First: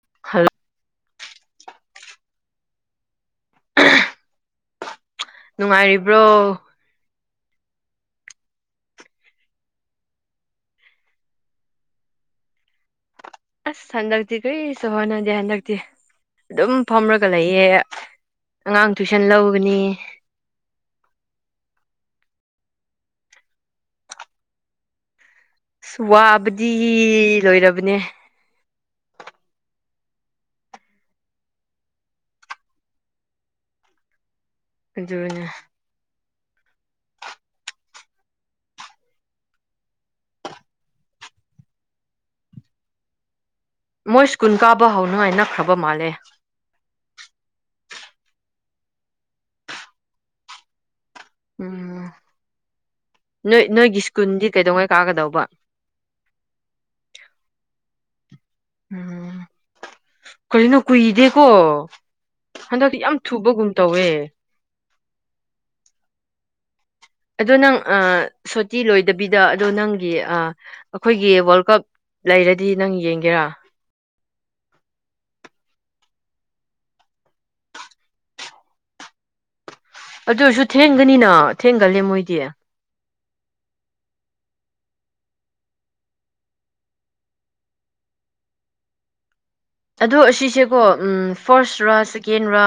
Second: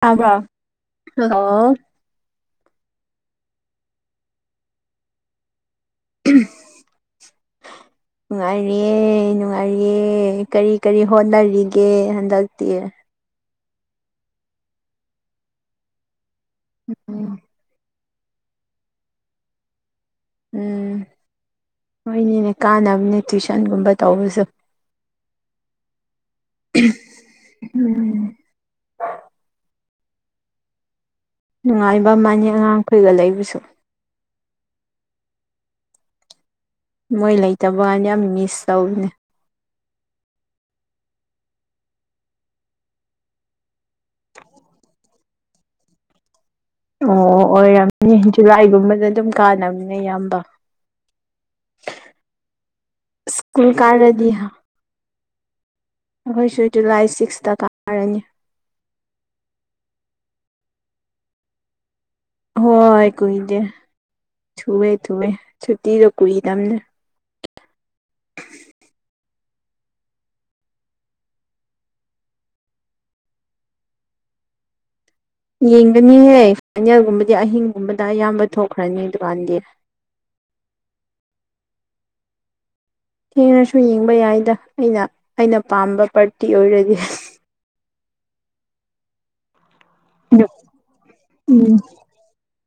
ꯇꯥꯕ꯭ꯔꯣ ꯍꯜꯂꯣ ꯅꯨꯡꯉꯥꯏꯔꯤꯕ꯭ꯔꯣ [inaudible] ꯅꯨꯡꯉꯥꯏꯔꯤꯌꯦ ꯅꯨꯡꯉꯥꯏꯔꯤꯌꯦ ꯀꯔꯤ ꯀꯔꯤ ꯍꯣꯠꯅꯔꯤꯒꯦ ꯍꯟꯗꯛꯇꯤ ꯑꯁ ꯍꯟꯗꯛꯇꯤ ꯀꯔꯤꯁꯨ ꯍꯣꯠꯅꯗꯦ ꯍꯟꯗꯛꯇꯤ ꯑꯗꯨꯝ ꯐꯝꯔꯒ ꯎꯝ ꯂꯩꯌꯦ ꯑꯉꯥꯡ ꯇꯨꯏꯁꯟ ꯂꯧꯒꯅꯤ ꯎꯝ ꯍꯣꯏꯅꯤꯅꯦ ꯀꯥꯅꯕꯅꯦ ꯇꯨꯏꯁꯟꯒꯨꯝꯕ ꯇꯧꯕꯁꯨ ꯑꯁ ꯋꯥꯕꯗꯤ ꯂꯣꯏꯔꯕꯅꯦ ꯎꯝ ꯅꯨꯡꯉꯥꯏꯕ ꯑꯃꯅꯤ ꯑꯉꯥꯡꯈꯣꯏꯒ ꯂꯩꯕꯁꯨ ꯑꯗꯨꯅꯦ ꯃꯣꯏ ꯂꯩꯇꯕ ꯀꯥꯟꯗ ꯌꯥꯝ ꯃꯤꯁ ꯇꯧꯕꯅꯦ ꯃꯣꯏ ꯁ꯭ꯀꯨꯟ ꯀꯥꯕ ꯍꯧꯅꯤꯡꯉꯥꯏ ꯅꯛꯈ꯭ꯔꯕ ꯃꯥꯜꯂꯦ ꯑꯣ ꯑꯣꯏꯔꯝꯅꯤ ꯖꯨꯂꯥꯏꯒꯨꯝꯕꯗ ꯑꯗꯨꯝ ꯀꯥꯟꯅꯕꯅꯤꯅꯦ ꯑꯌꯥꯝꯕ ꯎꯝ ꯅꯣꯏ ꯁ꯭ꯀꯨꯜ ꯅꯣꯏꯒꯤ ꯀꯥꯔꯗꯤ ꯁ꯭ꯀꯨꯜꯗꯤ ꯀꯩꯗꯧꯉꯩ ꯀꯥꯒꯗꯧꯕ ꯑꯩꯈꯣꯏꯁꯨ ꯖꯨꯂꯥꯏ ꯁꯤꯛꯁꯇ ꯀꯥ ꯀꯔꯅꯤ ꯎꯝ ꯀꯔꯤꯅꯣ ꯀꯨꯏꯗꯦꯀꯣ ꯍꯟꯗꯛꯇꯤ ꯍꯣꯏ ꯌꯥꯝ ꯀꯨꯏꯗꯦ ꯊꯨꯕꯒꯨꯝ ꯇꯧꯋꯦ ꯊꯨꯋꯦ ꯊꯨꯋꯦ ꯁꯨꯇꯤꯗꯣ ꯀꯨꯏꯗꯕꯅꯦ ꯑꯗꯣ ꯅꯪ ꯑ ꯁꯣꯇꯤ ꯂꯣꯏꯗꯕꯤꯗ ꯑꯗꯣ ꯅꯪꯒꯤ ꯑꯩꯈꯣꯏꯒꯤ ꯋꯥꯔꯜ ꯀꯞ ꯂꯩꯔꯗꯤ ꯅꯪ ꯌꯦꯡꯒꯦꯔꯥ ꯌꯦꯡꯒꯅꯤꯍꯦ ꯐꯥꯏꯅꯦꯜꯒꯨꯝꯕꯗꯤ ꯑꯍꯤꯡꯒꯨꯝꯕꯗ ꯑꯌꯥꯝꯕ ꯊꯣꯛꯈ꯭ꯔꯅꯤ ꯑꯗꯨꯀꯥꯟꯗꯤ ꯑꯗꯨꯑꯣꯏꯔꯁꯨ ꯊꯦꯡꯒꯅꯤꯅ ꯊꯦꯡꯒꯜꯂꯦ ꯃꯣꯏꯗꯤ ꯊꯦꯡꯉꯁꯨ ꯌꯦꯡꯕ ꯌꯥꯏꯗ ꯑꯩꯅ ꯑꯩꯅ ꯄꯥꯝꯕ ꯄꯥꯔꯇꯤ ꯑꯣꯏꯔꯗꯤ ꯑꯗꯣ ꯑꯁꯤꯁꯦꯀꯣ ꯎꯝ ꯐꯥ꯭ꯔꯁ ꯔꯥ ꯁꯦꯀꯦꯟ ꯑ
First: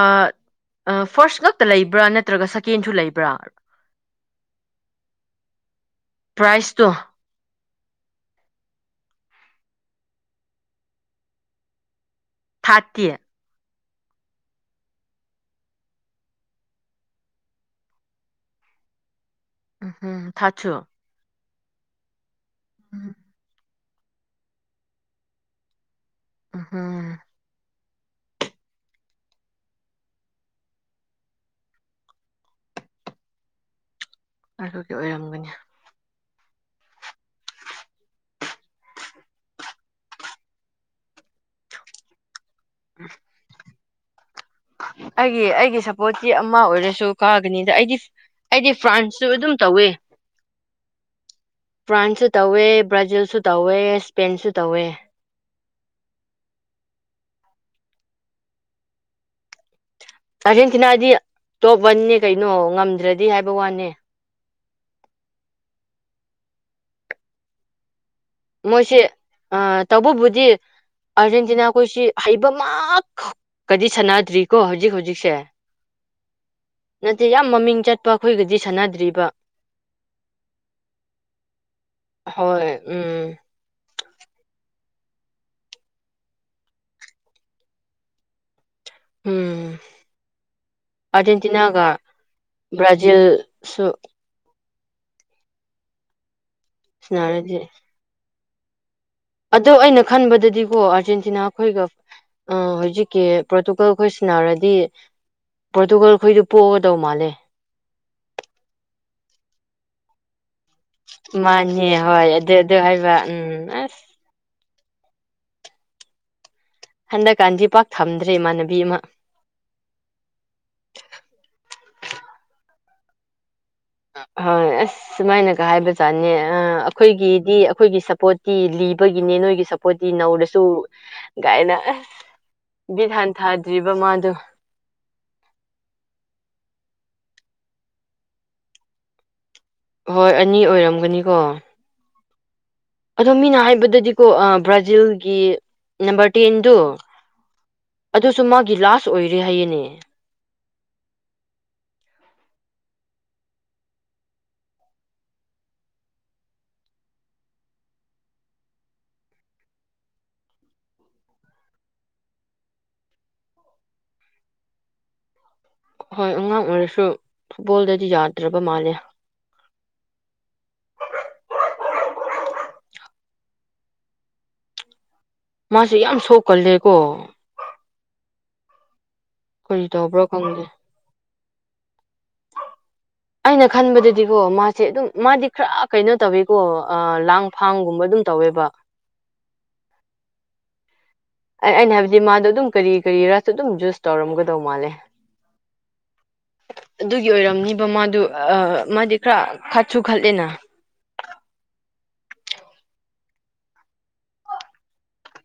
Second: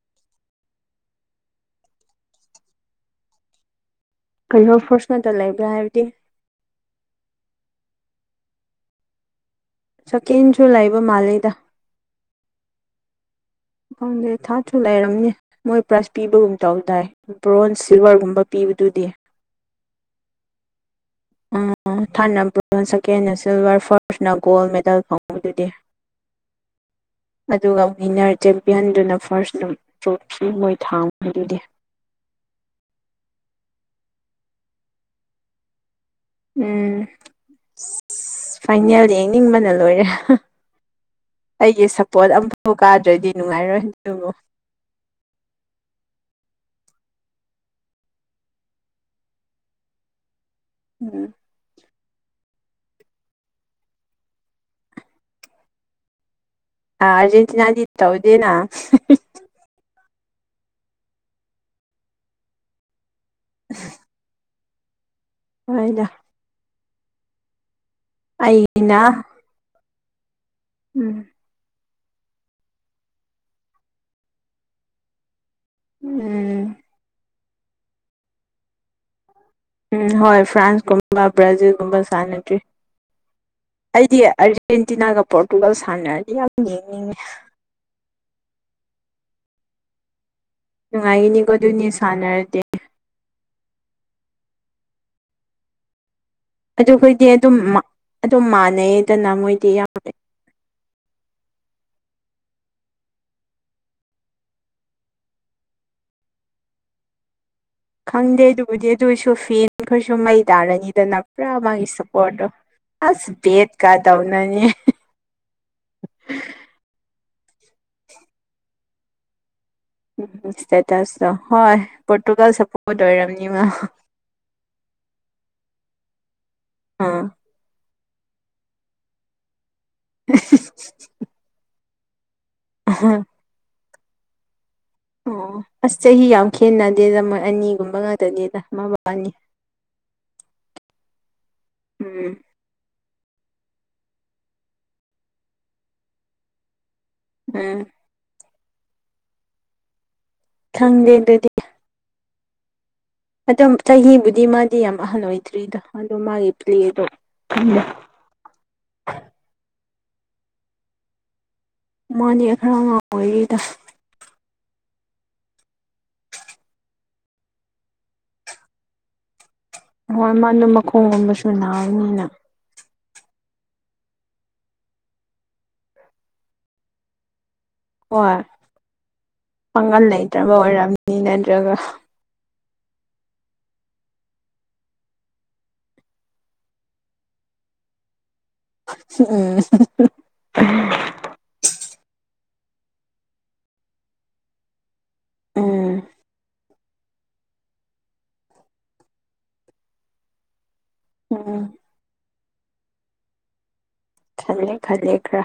ꯑ ꯐꯥ꯭ꯔꯁ ꯉꯛꯇ ꯂꯩꯕ꯭ꯔꯥ ꯅꯠꯇ꯭ꯔꯒ ꯁꯦꯀꯦꯟꯁꯨ ꯂꯩꯕ꯭ꯔꯥ ꯀꯔꯤꯅꯣ ꯐꯣꯔꯁ ꯉꯥꯛꯇ ꯂꯩꯕ꯭ꯔꯥ ꯍꯥꯏꯕꯗꯤ ꯄ꯭ꯔꯥꯏꯖꯇꯣ ꯁꯀꯦꯟꯁꯨ ꯂꯩꯕ ꯃꯥꯜꯂꯤꯗ ꯊꯥ꯭ꯔꯠꯇꯤ ꯈꯪꯗꯦ ꯊꯥꯠꯁꯨ ꯂꯩꯔꯝꯅꯤ ꯃꯣꯏ ꯄ꯭ꯔꯥꯏꯖ ꯄꯤꯕꯒꯨꯝ ꯇꯧꯗꯥꯥꯏ ꯕ꯭ꯔꯣꯟꯖ ꯁꯤꯜꯚꯔꯒꯨꯝꯕ ꯄꯤ ꯕꯨꯗꯨꯗꯤ ꯎ ꯊꯥꯥ꯭ꯔꯠꯁꯨ ꯑꯪ ꯊꯥ꯭ꯔꯠꯅ ꯕ꯭ꯔꯣꯟꯖ ꯁꯦꯀꯦꯟꯅ ꯁꯤꯜꯚꯔ ꯐꯥ꯭ꯔꯁꯅ ꯒꯣꯜ ꯃꯦꯗꯜ ꯐꯪꯕꯗꯨꯗꯤ ꯑꯝꯍꯝ ꯑꯗꯨꯒ ꯋꯤꯟꯅꯔ ꯆꯦꯝꯄꯤꯌꯟꯗꯨꯅ ꯐꯥꯔꯁ ꯑꯗꯨꯝ ꯇ꯭ꯔꯣꯐꯤ ꯃꯣꯏ ꯊꯥꯡꯕꯗꯨꯗꯤ ꯑꯗꯨꯗꯤ ꯑꯣꯏꯔꯝꯒꯅꯤ ꯎꯝ ꯑꯁ ꯐꯥꯏꯅꯦꯜ ꯌꯦꯡꯅꯤꯡꯕꯅ ꯂꯣꯏꯔꯦ ꯑꯩꯒꯤ ꯁꯞꯄꯣꯔꯠ ꯑꯃꯐꯥꯎ ꯀꯥꯗ꯭ꯔꯗꯤ ꯅꯨꯡꯉꯥꯏꯔꯣꯏ ꯑꯗꯨꯕꯨ ꯑꯩꯒꯤ ꯑꯩꯒꯤ ꯁꯞꯄꯣꯔꯠꯇꯤ ꯑꯃ ꯑꯣꯏꯔꯁꯨ ꯀꯥꯒꯅꯤꯗ ꯑꯩꯗꯤ ꯑꯩꯗꯤ ꯐ꯭ꯔꯥꯟꯁꯁꯨ ꯑꯗꯨꯝ ꯇꯧꯑꯦ ꯎꯝ ꯐ꯭ꯔꯥꯟꯁꯁꯨ ꯇꯧꯋꯦ ꯕ꯭ꯔꯥꯖꯤꯜꯁꯨ ꯇꯧꯋꯦ ꯏꯁꯄꯦꯟꯁꯨ ꯇꯧꯋꯦ ꯑ ꯑꯔꯖꯦꯟꯇꯤꯅꯥꯗꯤ ꯇꯧꯗꯦꯅꯥ ꯑꯍꯝ ꯍ ꯑꯥꯔꯖꯦꯟꯇꯤꯅꯥꯗꯤ ꯇꯣꯞ ꯋꯥꯟꯅꯦ ꯀꯩꯅꯣ ꯉꯝꯗ꯭ꯔꯗꯤ ꯍꯥꯏꯕ ꯋꯥꯅꯦ ꯍꯣꯏꯗ ꯃꯣꯏꯁꯦ ꯑꯩꯅ ꯑꯥ ꯇꯧꯕꯕꯨꯗꯤ ꯎꯝ ꯑꯥꯔꯖꯦꯟꯇꯤꯅꯥꯈꯣꯏꯁꯤ ꯍꯩꯕꯃꯥꯛ ꯈꯛꯀꯗꯤ ꯁꯥꯟꯅꯗ꯭ꯔꯤꯀꯣ ꯍꯧꯖꯤꯛ ꯍꯧꯖꯤꯛꯁꯦ ꯎꯝ ꯅꯠꯇꯦ ꯌꯥꯝ ꯃꯃꯤꯡ ꯆꯠꯄ ꯈꯣꯏꯒꯗꯤ ꯁꯥꯟꯅꯗ꯭ꯔꯤꯕ ꯎꯝ ꯍꯣꯏ ꯐ꯭ꯔꯥꯟꯁꯀꯨꯝꯕ ꯕ꯭ꯔꯥꯖꯤꯜꯒꯨꯝꯕ ꯁꯥꯟꯅꯗ꯭ꯔꯤ ꯍꯣꯏ ꯎꯝ ꯑꯩꯗꯤ ꯑꯥꯔꯖꯦꯟꯇꯤꯅꯥꯒ ꯄꯣꯔꯇꯨꯒꯜ ꯁꯥꯟꯅꯔꯗꯤ ꯌꯥꯝ ꯌꯦꯡꯅꯤꯡꯉꯤ ꯎꯝ ꯅꯨꯡꯉꯥꯏꯒꯅꯤꯀꯣ ꯑꯔꯖꯦꯟꯇꯤꯅꯥꯒ ꯑꯗꯨꯅꯤ ꯁꯥꯟꯅꯔꯗꯤ ꯕ꯭ꯔꯥꯖꯤꯜ ꯁꯨ ꯑꯗꯨꯈꯣꯏꯗꯤ ꯑꯗꯨꯝ ꯁꯅꯔꯗꯤ ꯃ ꯑꯗꯨꯝ ꯃꯥꯟꯅꯩ ꯑꯗꯣ ꯑꯩꯅ ꯈꯟꯕꯗꯗꯤꯀꯣ ꯑꯥꯔꯖꯦꯟꯇꯤꯅꯥ ꯈꯣꯏꯒ ꯑꯥ ꯍꯧꯖꯤꯛꯀꯤ ꯄꯣꯔꯇꯨꯒꯜ ꯈꯣꯏ ꯁꯟꯅꯔꯗꯤ ꯄ꯭ꯔꯣꯇꯨꯒꯜ ꯈꯣꯏꯗꯨ ꯄꯣꯒꯗꯧ ꯃꯥꯜꯂꯦ ꯈꯪꯗꯦ ꯑꯗꯨꯕꯨꯗꯤ ꯑꯗꯨ ꯑꯣꯏꯁꯨ ꯐꯦꯟ ꯈꯣꯢꯁꯨ ꯃꯩ ꯇꯥꯔꯅꯤꯗꯅ ꯄꯨꯔꯥ ꯃꯥꯒꯤ ꯃꯥꯅꯦ ꯍꯣꯏ ꯁꯞꯄ꯭ꯣꯔꯠꯇꯣ ꯑꯗꯨ ꯑꯗꯨ ꯍꯥꯏꯕ ꯑꯁ ꯎꯝ ꯕꯦꯠꯀ ꯑꯁ ꯇꯧꯅꯅꯦ [unintelligible] ꯅ ꯀꯥꯟꯗꯤ ꯄꯥꯛ ꯊꯝꯗ꯭ꯔꯦ ꯏꯃꯥꯟꯅꯕꯤ ꯃꯥ ꯎꯝ ꯁ꯭ꯇꯦꯇꯁꯇꯣ ꯍꯣꯏ ꯄꯣ꯭ꯔꯇꯨꯒꯜ ꯁꯞꯄꯣ꯭ꯔꯠ ꯑꯣꯏꯔꯝꯅꯤ ꯃꯥ ꯍꯣꯏ ꯑꯁ ꯁꯨꯃꯥꯏꯅꯒ ꯍꯥꯏꯕꯖꯥꯠꯅꯦ ꯑꯥ ꯑꯥ ꯑꯩꯈꯣꯏꯒꯤꯗꯤ ꯑꯩꯈꯣꯏꯒꯤ ꯁꯞ ꯁꯞꯄꯣꯠꯇꯤ ꯂꯤꯕꯒꯤꯅꯦ ꯅꯣꯏꯒꯤ ꯁꯞꯄꯣ꯭ꯔꯠꯇꯤ ꯅꯧꯔꯁꯨ ꯒꯥꯏꯅ ꯕꯤꯠ ꯍꯥꯟꯊꯗ꯭ꯔꯤꯕ ꯃꯥꯗꯨ ꯑꯣ ꯑꯁ ꯆꯍꯤ ꯌꯥꯝ ꯈꯦꯠꯅꯗꯦꯗ ꯃꯣꯏ ꯑꯅꯤꯒꯨꯝꯕ ꯉꯛꯇꯅꯦꯗ ꯃꯕꯥꯅꯤ ꯍꯣꯏ ꯑꯅꯤ ꯑꯣꯏꯔꯝꯒꯅꯤꯀꯣ ꯎꯝ ꯑꯗꯣ ꯃꯤꯅ ꯍꯥꯏꯕꯗꯗꯤꯀꯣ ꯑꯥ ꯕ꯭ꯔꯥꯖꯤꯜꯒꯤ ꯅꯝꯕꯔ ꯇꯦꯟꯗꯨ ꯎꯝ ꯁꯨ ꯃꯥꯒꯤ ꯂꯥꯁ ꯑꯣꯏꯔꯦ ꯍꯥꯏꯌꯦꯅꯦ ꯈꯪꯗꯦ ꯗꯨꯗꯤ ꯑꯗꯨꯝ ꯆꯍꯤꯕꯨꯗꯤ ꯃꯥꯗꯤ ꯌꯥꯝ ꯑꯍꯟ ꯑꯣꯏꯗ꯭ꯔꯤꯗ ꯑꯗꯣ ꯃꯥꯒꯤ ꯄ꯭ꯂꯦꯗꯣ [unintelligible] ꯃꯥꯟꯅꯦ ꯈꯔ ꯑꯉꯥꯡ ꯑꯣꯏꯔꯤꯗ ꯍꯣꯏ ꯑꯉꯥꯡ ꯑꯣꯏꯔꯁꯨ ꯐꯨꯠꯕꯣꯜꯗꯗꯤ ꯌꯥꯗ꯭ꯔꯕ ꯃꯥꯜꯂꯦ ꯍꯣꯏ ꯃꯥꯟꯅꯣ ꯃꯈꯣꯡꯒꯨꯝꯕꯁꯨ ꯅꯥꯕꯅꯤꯅ ꯃꯥꯁꯦ ꯌꯥꯝ ꯁꯣꯛꯀꯜꯂꯦꯀꯣ ꯍꯣꯏ ꯀꯔꯤ ꯄꯥꯡꯒꯜ ꯇꯧꯕ꯭ꯔꯣ ꯂꯩꯇ꯭ꯔꯕ ꯈꯪꯗꯦ ꯑꯣꯏꯔꯝꯅꯤ ꯅꯠꯇ꯭ꯔꯒ ꯍ [inaudible] ꯑꯩꯅ ꯈꯟꯕꯗꯗꯤꯀꯣ ꯃꯥꯁꯦ ꯑꯗꯨꯝ ꯃꯥꯗꯤ ꯈꯔ ꯀꯩꯅꯣ ꯇꯧꯋꯦꯀꯣ ꯑꯥ ꯂꯥꯡ ꯐꯥꯡꯒꯨꯝꯕ ꯗꯨꯝ ꯎꯝ [unintelligible] ꯑꯩ ꯑꯩꯅ ꯍꯥꯏꯕꯗꯤ ꯃꯥꯗꯣ ꯑꯗꯨꯝ ꯀꯔꯤ ꯀꯔꯤꯔꯁꯨ ꯑꯗꯨꯝ ꯖꯨꯁ ꯇꯧꯔꯝꯒꯗꯧ ꯃꯥꯜꯂꯦ ꯎꯝ ꯑꯗꯨꯒꯤ ꯑꯣꯏꯔꯝꯅꯤ ꯗꯣ ꯃꯥꯗꯨ ꯑꯥ ꯃꯥꯗꯤ ꯈꯔ ꯈꯠꯁꯨ ꯈꯠꯂꯦꯅ ꯎꯝ ꯈꯜꯂꯦ ꯈꯜꯂꯦ ꯈ꯭ꯔ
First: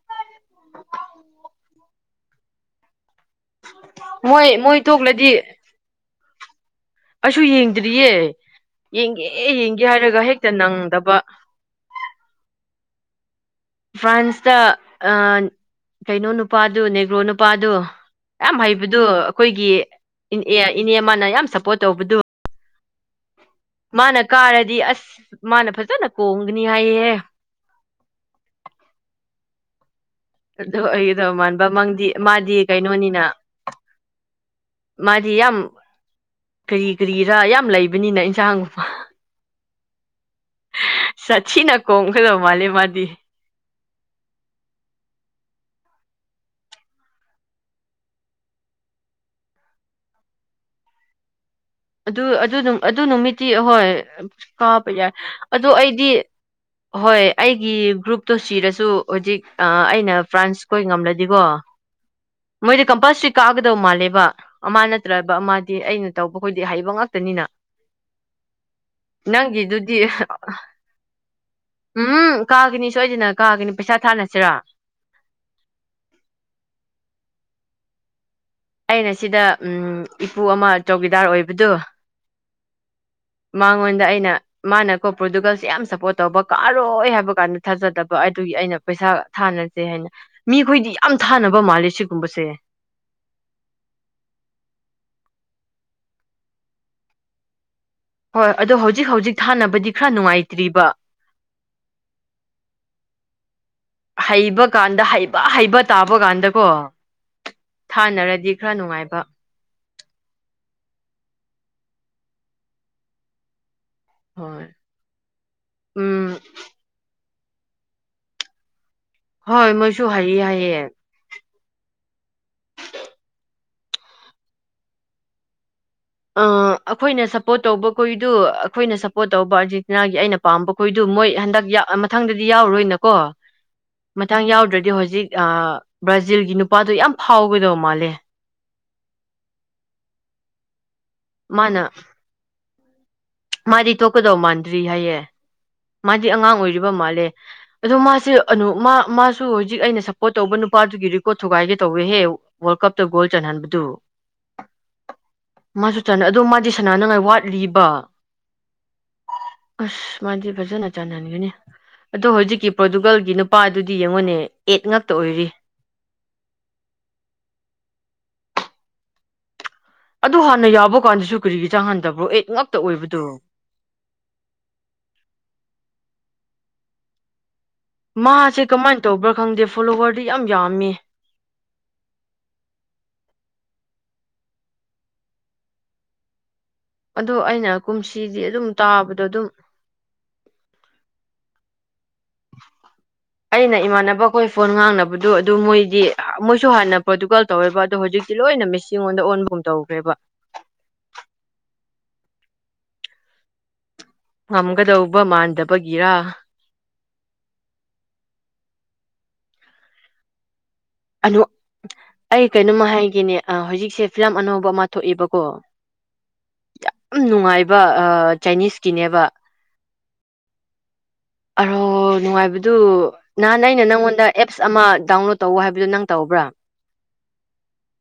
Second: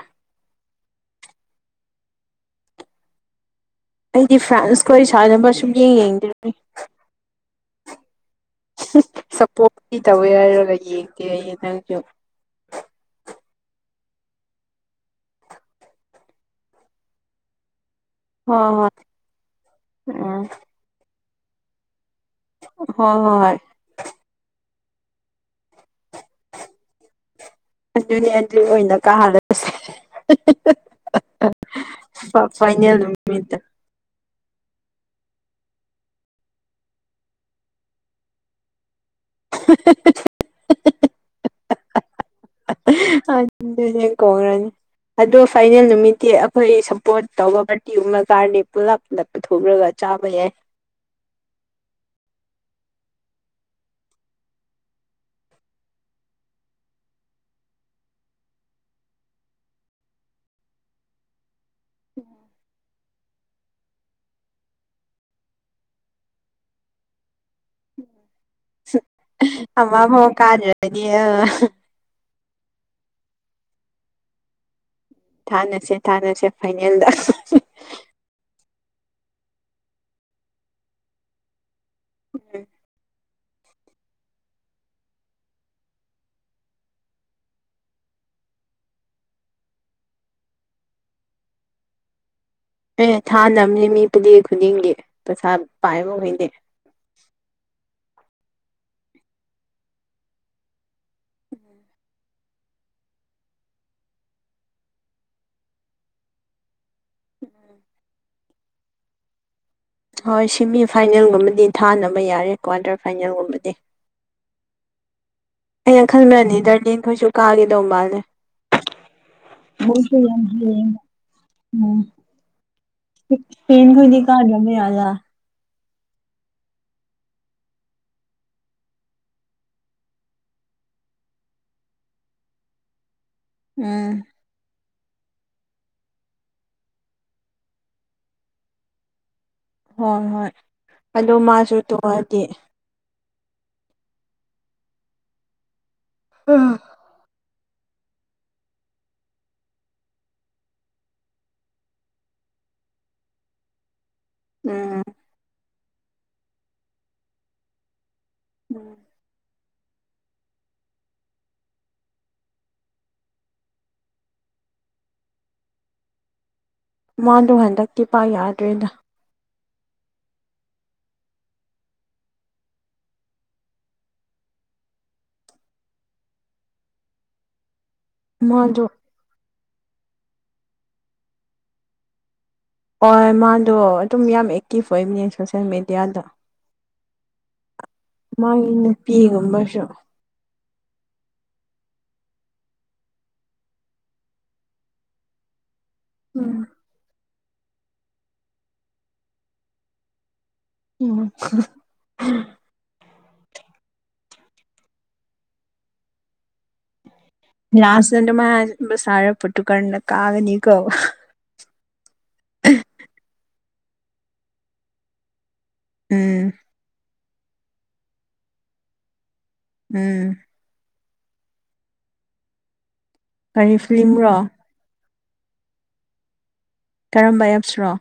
ꯑꯩꯗꯤ ꯃꯣꯏ ꯃꯣꯏ ꯐ꯭ꯔꯥꯟꯁ ꯈꯣꯢ ꯊꯣꯛꯂꯗꯤ ꯁꯥꯟꯅꯕ ꯁꯨꯝ ꯌꯦꯡ ꯌꯦꯡꯗ꯭ꯔꯤꯝꯅꯤ ꯇꯨ ꯌꯦꯡꯗ꯭ꯔꯤꯌꯦ ꯌꯦꯡꯒꯦ ꯌꯦꯡꯒꯦ ꯁꯞꯄꯣꯔꯠꯇꯤ ꯍꯥꯏꯔꯒ ꯇꯧꯋꯦ ꯍꯦꯛꯇ ꯍꯥꯏꯔꯒ ꯅꯪꯗꯕ ꯌꯦꯡꯗꯦ ꯑꯩ ꯅꯪꯁꯨ ꯐ꯭ꯔꯥꯟꯁꯇ ꯑꯥ ꯀꯩꯅꯣ ꯅꯨꯄꯥꯗꯨ ꯅꯦꯒ꯭ꯔꯣ ꯅꯨꯄꯥꯗꯨ ꯌꯥꯝ ꯍꯣꯏ ꯍꯣꯏ ꯍꯩꯕꯗꯨ ꯑꯥꯈꯣꯏꯒꯤ ꯏꯟ ꯎꯝ ꯑꯦ ꯢꯅꯦ ꯑꯃꯅ ꯌꯥꯝ ꯁꯞꯄꯣ꯭ꯔꯠ ꯇꯧꯕꯗꯨ ꯍꯣ ꯍꯣꯏ ꯍꯣꯏ ꯃꯥꯅ ꯀꯥꯔꯗꯤ ꯑꯁ ꯃꯥꯅ ꯐꯖꯅ ꯀꯣꯡꯒꯅꯤ ꯍꯥꯏꯌꯦꯍꯦ ꯑꯗꯨꯅꯦ ꯑꯗꯨ ꯑꯣꯏꯅ ꯀꯥꯍꯜꯂꯁꯦ ꯑꯣ ꯑꯩꯗꯧ ꯃꯥꯟꯕ ꯃꯪꯗꯤ ꯃꯥꯗꯤ ꯐꯥꯏꯅꯦꯜ ꯀꯩꯅꯣꯅꯤꯅ ꯅꯨꯃꯤꯠꯇ ꯃꯥꯗꯤ ꯌꯥꯝ ꯀ꯭ꯔꯤ ꯀ꯭ꯔꯤꯔꯥ ꯌꯥꯝ ꯂꯩꯕꯅꯤꯅ ꯏꯟꯁꯥꯡ [unintelligible] ꯁꯥꯊꯤꯅ ꯀꯣꯡꯒꯗꯕ ꯃꯥꯜꯂꯦ ꯃꯥꯗꯤ ꯗꯨꯅꯦ ꯀꯣꯡꯔꯅꯤ ꯑꯗꯣ ꯐꯥꯏꯅꯦꯜ ꯅꯨꯃꯤꯠꯇꯤ ꯑꯩꯈꯣꯏ ꯁꯞꯄꯣ꯭ꯔꯠ ꯇꯧꯕ ꯚꯔꯇꯤꯒꯨꯝꯕ ꯀꯥꯔꯅꯤ ꯄꯨꯂꯞꯗ ꯄꯨꯊꯣꯛꯔꯒ ꯆꯥꯕ ꯌꯥꯏ ꯑꯗꯨ ꯑꯗꯨ ꯑꯗꯨ ꯅꯨꯃꯤꯠꯇꯤ ꯑꯍꯣꯏ ꯀꯥꯕ ꯌꯥꯏ ꯑꯗꯣ ꯑꯩꯗꯤ ꯍꯣꯏ ꯑꯩꯒꯤ ꯒ꯭ꯔꯨꯞꯇꯣ ꯁꯤꯔꯁꯨ ꯍꯨꯖꯤꯛ ꯑꯩꯅ ꯐ꯭ꯔꯥꯟꯁꯈꯣꯏ ꯉꯝꯂꯗꯤꯀꯣ ꯃꯣꯏꯗꯤ ꯀꯝꯄꯜꯁ꯭ꯔꯤ ꯀꯒꯗꯧ ꯃꯥꯜꯂꯦꯕ ꯑꯃ ꯅꯠꯇ꯭ꯔꯒ ꯑꯃꯗꯤ ꯑꯩꯅ ꯇꯧꯕ ꯃꯣꯏꯗꯤ ꯑꯍꯩꯕ ꯉꯥꯛꯇꯅꯤꯅ ꯅꯪꯒꯤꯗꯨꯗꯤ ꯑꯃꯐꯥꯎ ꯀꯥꯗ꯭ꯔꯗꯤ ꯎꯝ ꯀꯥꯒꯅꯤ ꯁꯣꯏꯗꯅ ꯀꯥꯒꯅꯤ ꯄꯩꯁꯥ ꯊꯥꯅꯁꯤꯔꯥ ꯊꯅꯁꯦ ꯊꯥꯅꯁꯦ ꯐꯥꯏꯅꯦꯜꯗ ꯑꯩꯅ ꯁꯤꯗ ꯏꯄꯨ ꯑꯃ ꯆꯧꯀꯤꯗꯥꯔ ꯑꯣꯏꯕꯗꯣ [unintelligible] ꯃꯉꯣꯟꯗ ꯑꯩꯅ ꯃꯥꯅꯀꯣ ꯄ꯭ꯔꯣꯗꯨꯒꯜꯁꯦ ꯌꯥꯝ ꯁꯞꯄꯣꯔꯠ ꯇꯧꯕ ꯀꯥꯔꯣꯏ ꯍꯥꯏꯕ ꯀꯥꯟꯗ ꯊꯥꯖꯗꯕ ꯑꯗꯨꯒꯤ ꯑꯩꯅ ꯄꯩꯁꯥ ꯊꯥꯅꯁꯦ ꯍꯥꯏꯅ ꯃꯤꯈꯣꯏꯗꯤ ꯌꯥꯝ ꯊꯥꯅꯕ ꯃꯥꯜꯂꯦ ꯁꯤꯒꯨꯝꯕꯁꯦ ꯑꯦ ꯊꯥꯅꯕꯅꯤ ꯃꯤ ꯄꯨꯗꯤ ꯈꯨꯗꯤꯡꯒꯤ ꯄꯩꯁꯥ ꯄꯥꯏꯕꯈꯣꯏꯅꯦ [inaudible] ꯍꯣꯏ ꯑꯗꯣ ꯍꯧꯖꯤꯛ ꯍꯧꯖꯤꯛ ꯊꯥꯅꯕꯗꯤ ꯈꯔ ꯅꯨꯡꯉꯥꯏꯇ꯭ꯔꯤꯕ [inaudible] ꯍꯩꯕ ꯀꯥꯟꯗ ꯍꯩꯕ ꯍꯩꯕ ꯇꯥꯕ ꯀꯥꯟꯗꯀꯣ ꯊꯥꯅꯔꯗꯤ ꯈꯔ ꯅꯨꯡꯉꯥꯏꯕ ꯍꯣꯏ ꯁꯦꯃꯤ ꯐꯥꯏꯅꯦꯜꯒꯨꯝꯕꯗꯤ ꯊꯥꯅꯕ ꯌꯥꯔꯦ ꯀ꯭ꯋꯥꯔꯇꯔ ꯐꯥꯏꯅꯦꯜꯒꯨꯝꯕꯗꯤ ꯍꯣꯏ ꯑꯩꯅ ꯎꯝ ꯈꯜꯕ꯭ꯔ ꯂꯤꯗꯔꯗꯤ ꯊꯣꯏꯁꯨ ꯀꯥꯒꯦ ꯇꯧꯕ ꯑꯗꯨꯢ ꯍꯣꯏ ꯃꯣꯏꯁꯨ ꯃꯣꯢꯁꯨ ꯌꯥꯝ ꯍꯩꯌꯦ ꯍꯥꯏꯌꯦ ꯍꯩꯌꯦꯅꯦ ꯎꯝ ꯏꯁꯄꯦꯟ ꯈꯣꯢꯗꯤ ꯀꯥꯗ꯭ꯔꯗꯤ ꯌꯔꯥ ꯑꯥ ꯑꯩꯈꯣꯏꯅ ꯁꯞꯄꯣꯔꯠ ꯇꯧꯕ ꯈꯨꯏꯗꯨ ꯑꯩꯈꯣꯏꯅ ꯁꯞꯄꯣꯔꯠ ꯇꯧꯕ ꯑꯥꯔꯦꯖꯟꯇꯤꯅꯥꯒꯤ ꯑꯩꯅ ꯄꯥꯝꯕ ꯈꯨꯏꯗꯨ ꯃꯣꯏ ꯍꯟꯗꯛ ꯌꯥ ꯃꯊꯪꯗꯗꯤ ꯌꯥꯎꯔꯔꯣꯏꯅꯀꯣ ꯎꯝ ꯃꯊꯪ ꯌꯥꯎꯗ꯭ꯔꯗꯤ ꯍꯧꯖꯤ ꯍꯧꯖꯤꯛ ꯑ ꯕ꯭ꯔꯥꯖꯤꯜꯒꯤ ꯅꯨꯄꯥꯗꯣ ꯌꯥꯝ ꯐꯥꯎꯒꯗꯧꯕ ꯃꯥꯜꯂꯦ ꯍꯣ ꯍꯣꯏ ꯑꯗꯨ ꯃꯥꯁꯨ ꯃꯥꯅ ꯇꯣꯛꯑꯗꯤ ꯃꯥꯗꯤ ꯇꯣꯛꯀꯗꯧ ꯃꯥꯟꯗ꯭ꯔꯤ ꯍꯥꯏꯌꯦ ꯃꯥꯗꯤ ꯑꯉꯥꯡ ꯑꯣꯏꯔꯤꯕ ꯃꯥꯜꯂꯦ ꯑꯗꯣ ꯃꯥꯁꯦ ꯑꯅꯣ ꯃꯥꯁꯨ ꯍꯧꯖꯤꯛ ꯑꯩꯅ ꯁꯞꯄꯣꯔꯠ ꯇꯧꯕ ꯅꯨꯄꯥꯗꯨꯒꯤ ꯔꯦꯀꯣꯔꯠ ꯊꯨꯒꯥꯏꯒꯦ ꯇꯧꯋꯦꯍꯦ ꯋꯥ ꯀꯞꯇ ꯒꯣꯜ ꯆꯟꯍꯟꯕꯗꯨ ꯎꯝ ꯃꯥꯁꯨ ꯆꯟ ꯑꯗꯣ ꯃꯥꯗꯤ ꯁꯥꯟꯅꯅꯉꯥꯏ ꯋꯥꯠꯂꯤꯕ ꯎꯝ ꯑꯁ ꯃꯥꯗꯤ ꯐꯖꯅ ꯆꯟꯍꯟꯒꯅꯤ ꯑꯗꯣ ꯍꯧꯖꯤꯛꯀꯤ ꯄ꯭ꯔꯣꯇꯨꯒꯜꯒꯤ ꯅꯨꯄꯥ ꯗꯨꯗꯤ ꯌꯦꯡꯉꯣꯅꯦ ꯑꯦꯠ ꯉꯥꯛꯇ ꯑꯣꯏꯔꯤ ꯃꯥꯗꯣ ꯍꯟꯗꯛꯇꯤ ꯄꯥ ꯌꯥꯗ꯭ꯔꯦꯗ ꯑꯗꯨ ꯍꯥꯟꯅ ꯌꯥꯎꯕ ꯀꯥꯟꯗꯁꯨ ꯀꯔꯤꯒꯤ ꯆꯥꯡꯍꯟꯗꯕ꯭ꯔꯣ ꯑꯩꯠ ꯉꯛꯇ ꯑꯣꯏꯕꯗꯣ [inaudible] ꯃꯥꯁꯦ ꯃꯥꯗꯣ ꯀꯃꯥꯏꯅ ꯇꯧꯕ꯭ꯔꯥ ꯈꯪꯗꯦ ꯐꯣꯂꯣꯋꯔꯗꯤ ꯌꯥꯝ ꯌꯥꯝꯃꯦ ꯍꯣꯏ ꯃꯥꯗꯣ ꯑꯗꯨꯝ ꯌꯥꯝ ꯑꯦꯛꯇꯤꯚ ꯑꯣꯏꯕꯅꯦ ꯁꯣꯁꯦꯜ ꯃꯦꯗꯤꯌꯥꯗ ꯑꯗꯣ ꯑꯩꯅ ꯀꯨꯝꯁꯤꯗꯤ ꯃꯥꯒꯤ ꯑꯗꯨꯝ ꯇꯥꯕꯗꯣ ꯑꯗꯨꯝ ꯅꯨꯄꯤꯒꯨꯝꯕꯁꯨ [inaudible] ꯑꯩꯅ ꯏꯃꯥꯟꯅꯕꯈꯣꯏ ꯐꯣꯟ ꯉꯥꯡꯅꯕꯗꯣ ꯑꯗꯨ ꯃꯣꯏ ꯗꯤ ꯎꯝ ꯃꯣꯏꯁꯨ ꯍꯥꯟꯅ ꯄꯣꯔꯇꯨꯒꯜ ꯇꯧꯋꯦꯕ ꯑꯗꯣ ꯍꯧꯖꯤꯛꯇꯤ ꯂꯣꯏꯅ ꯃꯦꯁꯤ ꯉꯣꯟꯗ ꯑꯣꯟꯕꯒꯨꯝ ꯇꯧꯈ꯭ꯔꯦꯕ ꯎꯝ ꯉꯝꯒꯗꯧꯕ ꯃꯥꯟꯗꯕꯒꯤꯔꯥ ꯂꯥꯁ ꯇꯗꯨ ꯃꯥꯟꯕ ꯁꯥꯔ ꯄꯣꯔꯇꯨꯒꯜꯅ ꯀꯥꯒꯅꯤꯀꯣ ꯑꯗꯣ ꯑꯩ ꯀꯩꯅꯣꯝꯃ ꯍꯥꯏꯒꯦꯅꯦ ꯑꯥ ꯍꯧꯖꯤꯛꯁꯦ ꯐꯤꯂꯝ ꯑꯅꯧꯕ ꯑꯃ ꯊꯣꯛꯑꯦꯕꯀꯣ ꯎꯝ ꯑꯝ ꯅꯨꯡꯉꯥꯏꯕ ꯑ ꯆꯥꯏꯅꯤꯁꯀꯤꯅꯦꯕ ꯎꯝ ꯑꯔꯣ ꯅꯨꯡꯉꯥꯏꯕꯗꯨ ꯅꯍꯥꯟ ꯀꯔꯤ ꯑꯩꯅ ꯅꯪꯉꯣꯟꯗ ꯐꯤꯂꯤꯝꯔꯣ ꯑꯦꯞꯁ ꯑꯃ ꯗꯥꯎꯟꯂꯣꯗ ꯇꯧꯑꯣ ꯍꯥꯏꯕꯗꯣ ꯅꯪ ꯇꯧꯕ꯭ꯔꯥ ꯀꯔꯝꯕ ꯑꯦꯞꯁ ꯔꯣ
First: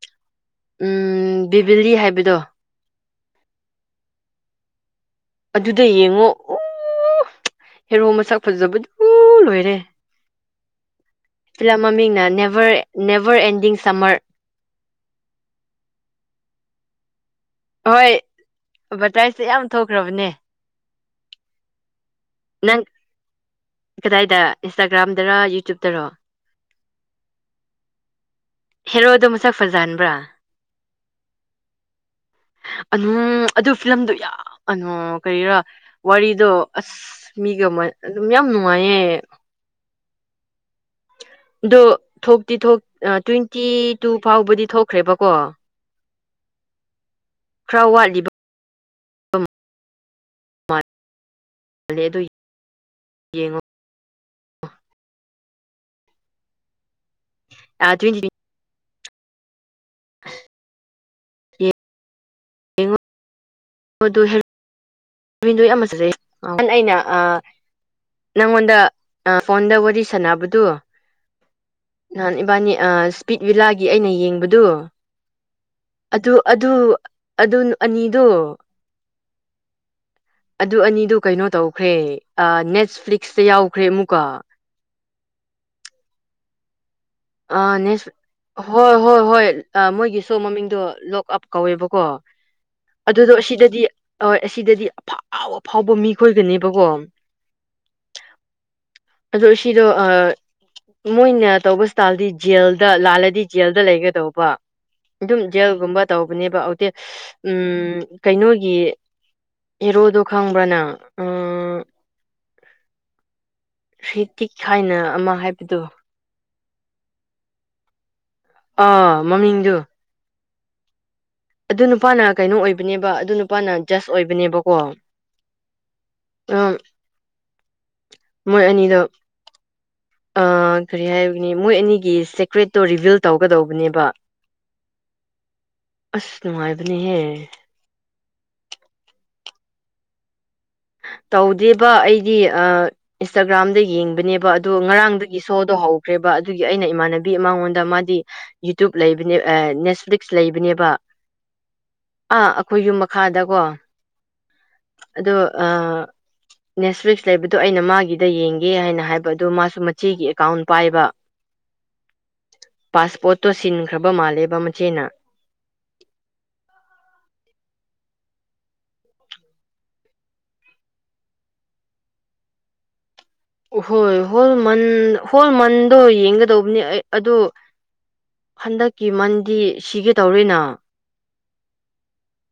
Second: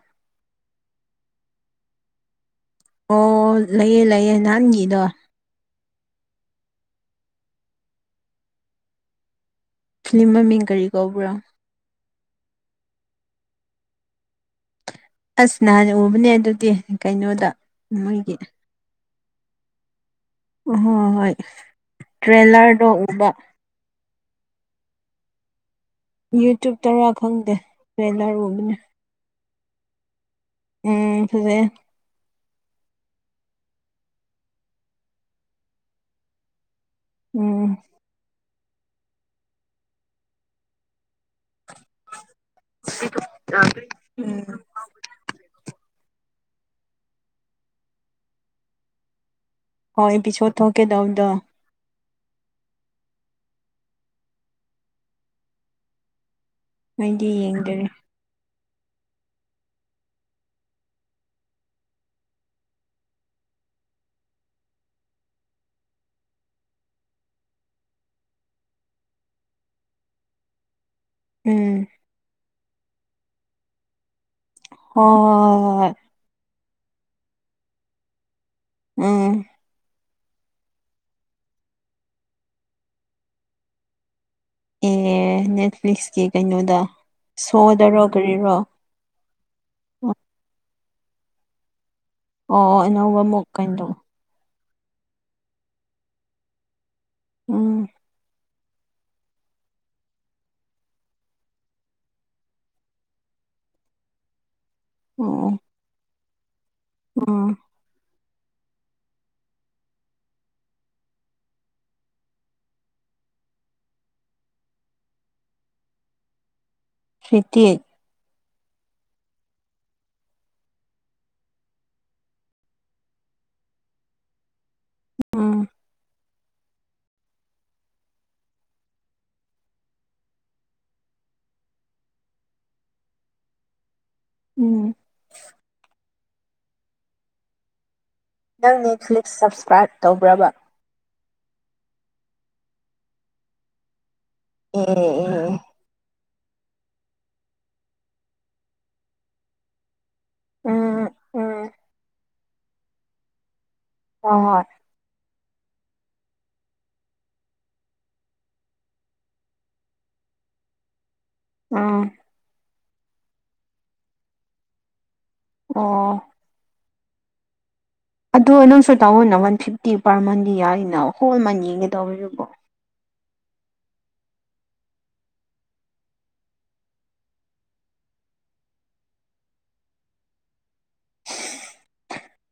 ꯎꯝ ꯕꯤꯕꯤꯂꯤ ꯍꯥꯏꯕꯗꯣ ꯑꯣ ꯂꯩꯌꯦ ꯂꯩꯌꯦ ꯅꯍꯥꯟꯒꯤꯗꯣ ꯗꯨꯗ ꯌꯦꯡꯉꯣ ꯑꯨꯡ ꯍꯦꯔꯣ ꯃꯁꯛ ꯐꯖꯕꯗꯨ ꯑꯨ ꯂꯣꯏꯔꯦ ꯐꯤꯂꯝ ꯃꯃꯤꯡ ꯀꯔꯤ ꯀꯧꯕ꯭ꯔꯣ ꯐꯤꯂꯝ ꯃꯃꯤꯡ ꯅꯥ ꯅꯦꯕꯔ ꯅꯦꯕꯔ ꯑꯦꯟꯗꯤꯡ ꯁꯃ꯭ꯔ ꯑꯁ ꯅꯍꯥꯟ ꯎꯕꯅꯦ ꯑꯗꯨꯗꯤ ꯀꯩꯅꯣꯗ ꯍꯣꯏ ꯃꯣꯏꯒꯤ ꯕ꯭ꯔꯇꯥ꯭ꯏꯁꯇ ꯌꯥꯝ ꯊꯣꯛꯈ꯭ꯔꯕꯅꯦ ꯑꯣ ꯍꯣ ꯍꯣꯏ ꯇ꯭ꯔꯦꯂꯔꯗꯣ ꯎꯕ ꯏ꯭ꯟꯁꯇꯥꯒ꯭ꯔꯥꯝꯗꯔꯥ ꯌꯨꯇ꯭ꯌꯨꯞ ꯌꯨꯇ꯭ꯨꯞ ꯇꯔꯥ ꯈꯪꯗꯦ ꯇ꯭ꯔꯦꯂꯔ ꯎꯕꯅꯦ ꯁꯛ ꯐꯖꯍꯟꯕ꯭ꯔꯥ ꯎꯝ ꯐꯖꯩꯌꯦ ꯑꯗꯨꯝ ꯑꯗꯨ ꯐꯤꯂꯝꯗꯣ ꯌꯥꯝ ꯀꯅꯣ ꯀꯔꯤꯔꯥ ꯋꯥꯔꯤꯗꯣ ꯑꯁ ꯃꯤꯒ ꯎꯝ ꯃꯥ ꯑꯗꯨꯝ ꯌꯥꯝ ꯅꯨꯡꯉꯥꯏꯌꯦ ꯑꯗꯣ ꯊꯣꯛꯇꯤ ꯊꯣꯛ ꯑꯥ ꯇ꯭ꯋꯦꯟꯇꯤ ꯇꯨ ꯎꯝ ꯐꯥꯎꯕꯗꯤ ꯊꯣꯛꯈ꯭ꯔꯦꯕꯀꯣ ꯈ꯭ꯔ ꯋꯥꯠꯂꯤꯕ ꯍꯣꯏ ꯏꯄꯤꯁꯣ꯭ꯗ ꯊꯣꯛꯀꯦ ꯇꯧꯕꯗꯣ ꯂꯦ ꯑꯗꯨꯏ ꯌꯦꯡꯉꯣ ꯑꯩꯗꯤ ꯌꯦꯡꯗꯔꯤ ꯇ꯭ꯋꯦꯟꯇꯤ [unintelligible] ꯌꯦꯡꯉꯣ ꯑꯗꯨ ꯍꯦꯟ [unintelligible] ꯉꯍꯥꯟ ꯑꯩꯅ ꯑꯥ ꯅꯪꯉꯣꯟꯗ ꯑꯥ ꯐꯣꯟꯗ ꯋꯥꯔꯤ ꯁꯥꯟꯅꯕꯗꯨ ꯎꯝ ꯍꯣꯏ ꯍꯣꯏ ꯅꯍꯥꯟ ꯏꯕꯥꯅꯤ ꯑꯥ ꯁ꯭ꯄꯤꯠ ꯚꯤꯂꯥꯒꯤ ꯑꯩꯅ ꯌꯦꯡ ꯍꯣ ꯍꯣ ꯍꯣ ꯍꯣꯏ ꯑꯗꯨ ꯑꯗꯨ ꯑꯅꯤꯗꯨ ꯎꯝ ꯑꯗꯨ ꯑꯅꯤꯗꯨ ꯀꯩꯅꯣ ꯇꯧꯈ꯭ꯔꯦ ꯅꯦꯠꯐ꯭ꯂꯤꯛꯁꯇ ꯌꯥꯎꯈ꯭ꯔꯦ ꯑꯃꯨꯛꯀ ꯑꯦ ꯅꯦꯠꯐ꯭ꯂꯤꯛꯁꯀꯤ ꯀꯩꯅꯣꯗ ꯑꯥ ꯅꯦꯠ ꯁꯣꯗꯔꯣ ꯀꯔꯤꯔꯣ ꯍꯣ ꯍꯣ ꯍꯣꯏ ꯑꯥ ꯃꯣꯏꯒꯤ ꯃꯃꯤꯡꯗꯨ ꯂꯣꯛ ꯑꯞ ꯀꯧꯋꯦꯕ ꯀꯣ ꯑꯣ ꯑꯅꯧꯕ ꯑꯗꯨꯗꯣ ꯑꯃꯨꯛ ꯑꯁꯤꯗꯗꯤ ꯀꯩꯅꯣ ꯑꯣꯏ ꯑꯁꯤꯗꯗꯤ ꯑꯐꯥꯎ ꯑꯐꯥꯎꯕ ꯃꯤ ꯈꯣꯏꯒꯅꯦꯕꯀꯣ ꯎꯝ ꯑꯗꯣ ꯁꯤꯗꯣ ꯑꯥ ꯃꯣꯏꯅ ꯇꯧꯕ ꯇꯥꯜꯗꯤ ꯖꯦꯜꯗ ꯂꯥꯜꯂꯗꯤ ꯖꯦꯜꯗ ꯂꯩꯒꯗꯧꯕ ꯑꯣ ꯑꯗꯨꯝ ꯑꯣ ꯖꯦꯜꯒꯨꯝꯕ ꯇꯧꯕꯅꯦꯕ ꯗꯦꯠ ꯎꯝ ꯀꯩꯅꯣꯒꯤ ꯑꯦꯔꯣꯗꯣ ꯈꯪꯕ꯭ꯔꯥ ꯅꯪ ꯑꯥ ꯍ꯭ꯔꯤꯇꯤꯛ ꯍꯥꯏꯅ ꯑꯃ ꯍꯥꯏꯕꯗꯣ ꯍ꯭ꯔꯤꯇꯤꯛ ꯑꯥ ꯃꯃꯤꯡꯗꯨ ꯑꯗꯨ ꯅꯨꯄꯥꯅ ꯀꯩꯅꯣ ꯑꯣꯏꯕꯅꯦꯕ ꯑꯗꯨ ꯅꯨꯄꯥꯅ ꯖ꯭ꯠꯁ ꯑꯣꯏꯕꯅꯦꯕꯀꯣ ꯎꯝ ꯑꯝ ꯃꯣꯏ ꯑꯅꯤꯗꯣ ꯑꯥ ꯀꯔꯤ ꯍꯥꯏꯕꯅꯤ ꯃꯣꯏ ꯑꯅꯤꯒꯤ ꯁꯦꯀ꯭ꯔꯦꯠꯇꯣ ꯔꯤꯚꯤꯜ ꯇꯧꯒꯗꯧꯕꯅꯦꯕ ꯎꯝ ꯑꯁ ꯅꯨꯡꯉꯥꯏꯕꯅꯤꯍꯦ ꯅꯪ ꯅꯦꯠꯐ꯭ꯂꯤꯛꯁ ꯁꯞꯁꯀ꯭ꯔꯥꯏꯞ ꯇꯧꯕ꯭ꯔꯥ ꯕꯥ ꯇꯧꯗꯦꯕ ꯑꯩꯗꯤ ꯑꯥ ꯏꯟꯁꯇꯥꯒ꯭ꯔꯥꯝꯗ ꯌꯦꯡꯕꯅꯦ ꯕ ꯑꯗꯨ ꯑꯦ ꯉꯔꯥꯡꯗꯒꯤ ꯑꯦ ꯁꯣꯗꯣ ꯍꯧꯈ꯭ꯔꯦꯕꯥ ꯑꯗꯨꯒꯤ ꯑꯩꯅ ꯏꯃꯥꯟꯅꯕꯤ ꯃꯉꯣꯟꯗ ꯃꯥꯗꯤ ꯌꯨꯇ꯭ꯌꯨꯞ ꯂꯩꯕꯅꯦ ꯑꯥ [unintelligible] ꯂꯩꯕꯅꯦꯕ ꯎꯝ ꯎꯝ ꯑꯥ ꯑꯥꯈꯣꯏ ꯌꯨꯝ ꯃꯈꯥꯗꯀꯣ ꯍꯣꯏ ꯍꯣꯏ ꯑꯗꯣ ꯑꯥ ꯅꯦꯠꯐ꯭ꯂꯤꯛꯁ ꯂꯩꯕꯗꯣ ꯑꯩꯅ ꯃꯥꯒꯤꯗ ꯌꯦꯡꯒꯦ ꯍꯥꯏꯅ ꯍꯥꯏꯕ ꯑꯗꯨ ꯃꯥꯁꯨ ꯃꯆꯦꯒꯤ ꯑꯦꯀꯥꯎꯟ ꯄꯥꯏꯕ ꯑꯥ ꯄꯥꯁꯋꯥꯠꯇꯣ ꯁꯤꯟꯈ꯭ꯔꯕ ꯃꯥꯜꯂꯦꯕ ꯃꯆꯦꯅ ꯑꯣ ꯑꯗꯣ ꯅꯪꯁꯨ ꯇꯥꯑꯣꯅ ꯋꯥꯟ ꯐꯤꯐꯇꯤ ꯄꯥꯔ ꯃꯟꯗꯤ ꯌꯥꯔꯤꯅ ꯍꯣꯜ ꯃꯟ ꯌꯦꯡꯒꯗꯧꯕꯗꯨꯕꯨ ꯍꯣꯏ ꯍꯣꯜ ꯃꯟ ꯍꯣꯜ ꯃꯟꯗꯣ ꯌꯦꯡꯒꯗꯧꯕꯅꯤ ꯑꯩ ꯑꯗꯣ ꯍꯟꯗꯛꯀꯤ ꯃꯟꯗꯤ ꯁꯤꯒꯦ ꯇꯧꯔꯦꯅ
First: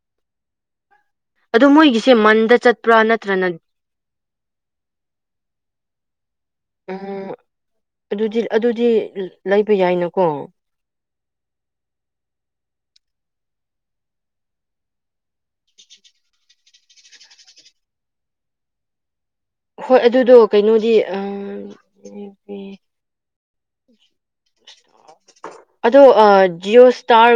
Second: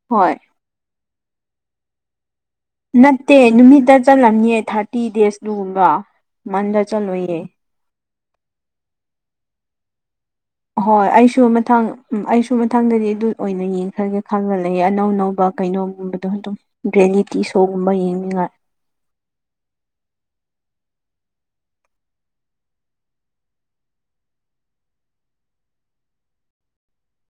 ꯍꯣꯏ ꯑꯗꯣ ꯃꯣꯏꯒꯤꯁꯦ ꯃꯟꯗ ꯆꯠꯄ꯭ꯔꯥ ꯅꯠꯇꯦ ꯅꯠꯇ꯭ꯔꯅ ꯅꯨꯃꯤꯠꯇ ꯆꯠꯂꯝꯅꯤꯌꯦ ꯊꯥꯔꯇꯤ ꯗꯦꯖ ꯇꯨꯒꯨꯝꯕ ꯃꯟꯗ ꯎꯝ ꯆꯠꯂꯣꯏꯌꯦ ꯑꯗꯨꯗꯤ ꯑꯗꯨꯗꯤ ꯂꯩꯕ ꯌꯥꯏꯅ ꯍꯣꯏ ꯑꯩꯁꯨ ꯃꯊꯪ ꯑꯩꯁꯨ ꯃꯊꯪꯗꯗꯤ ꯑꯗꯨ ꯑꯣꯏꯅ ꯌꯦꯡꯈ꯭ꯔꯒꯦ ꯈꯪꯒꯠꯂꯛꯑꯦ ꯑꯅꯧ ꯑꯅꯧꯕ ꯀꯩꯅꯣꯒꯨꯝꯕꯗꯣ ꯑꯗꯨ ꯑꯗꯨꯝ ꯚꯦꯅꯤ ꯇꯤ ꯁꯣ ꯒꯨꯝꯕ ꯌꯦꯡꯅꯤꯉꯥꯏ [inaudible] ꯍꯣꯏ ꯑꯗꯨꯗꯣ ꯀꯩꯅꯣꯗꯤ ꯑꯝ ꯑꯗꯣ ꯑ ꯖꯤꯑꯣ ꯁ꯭ꯇꯔ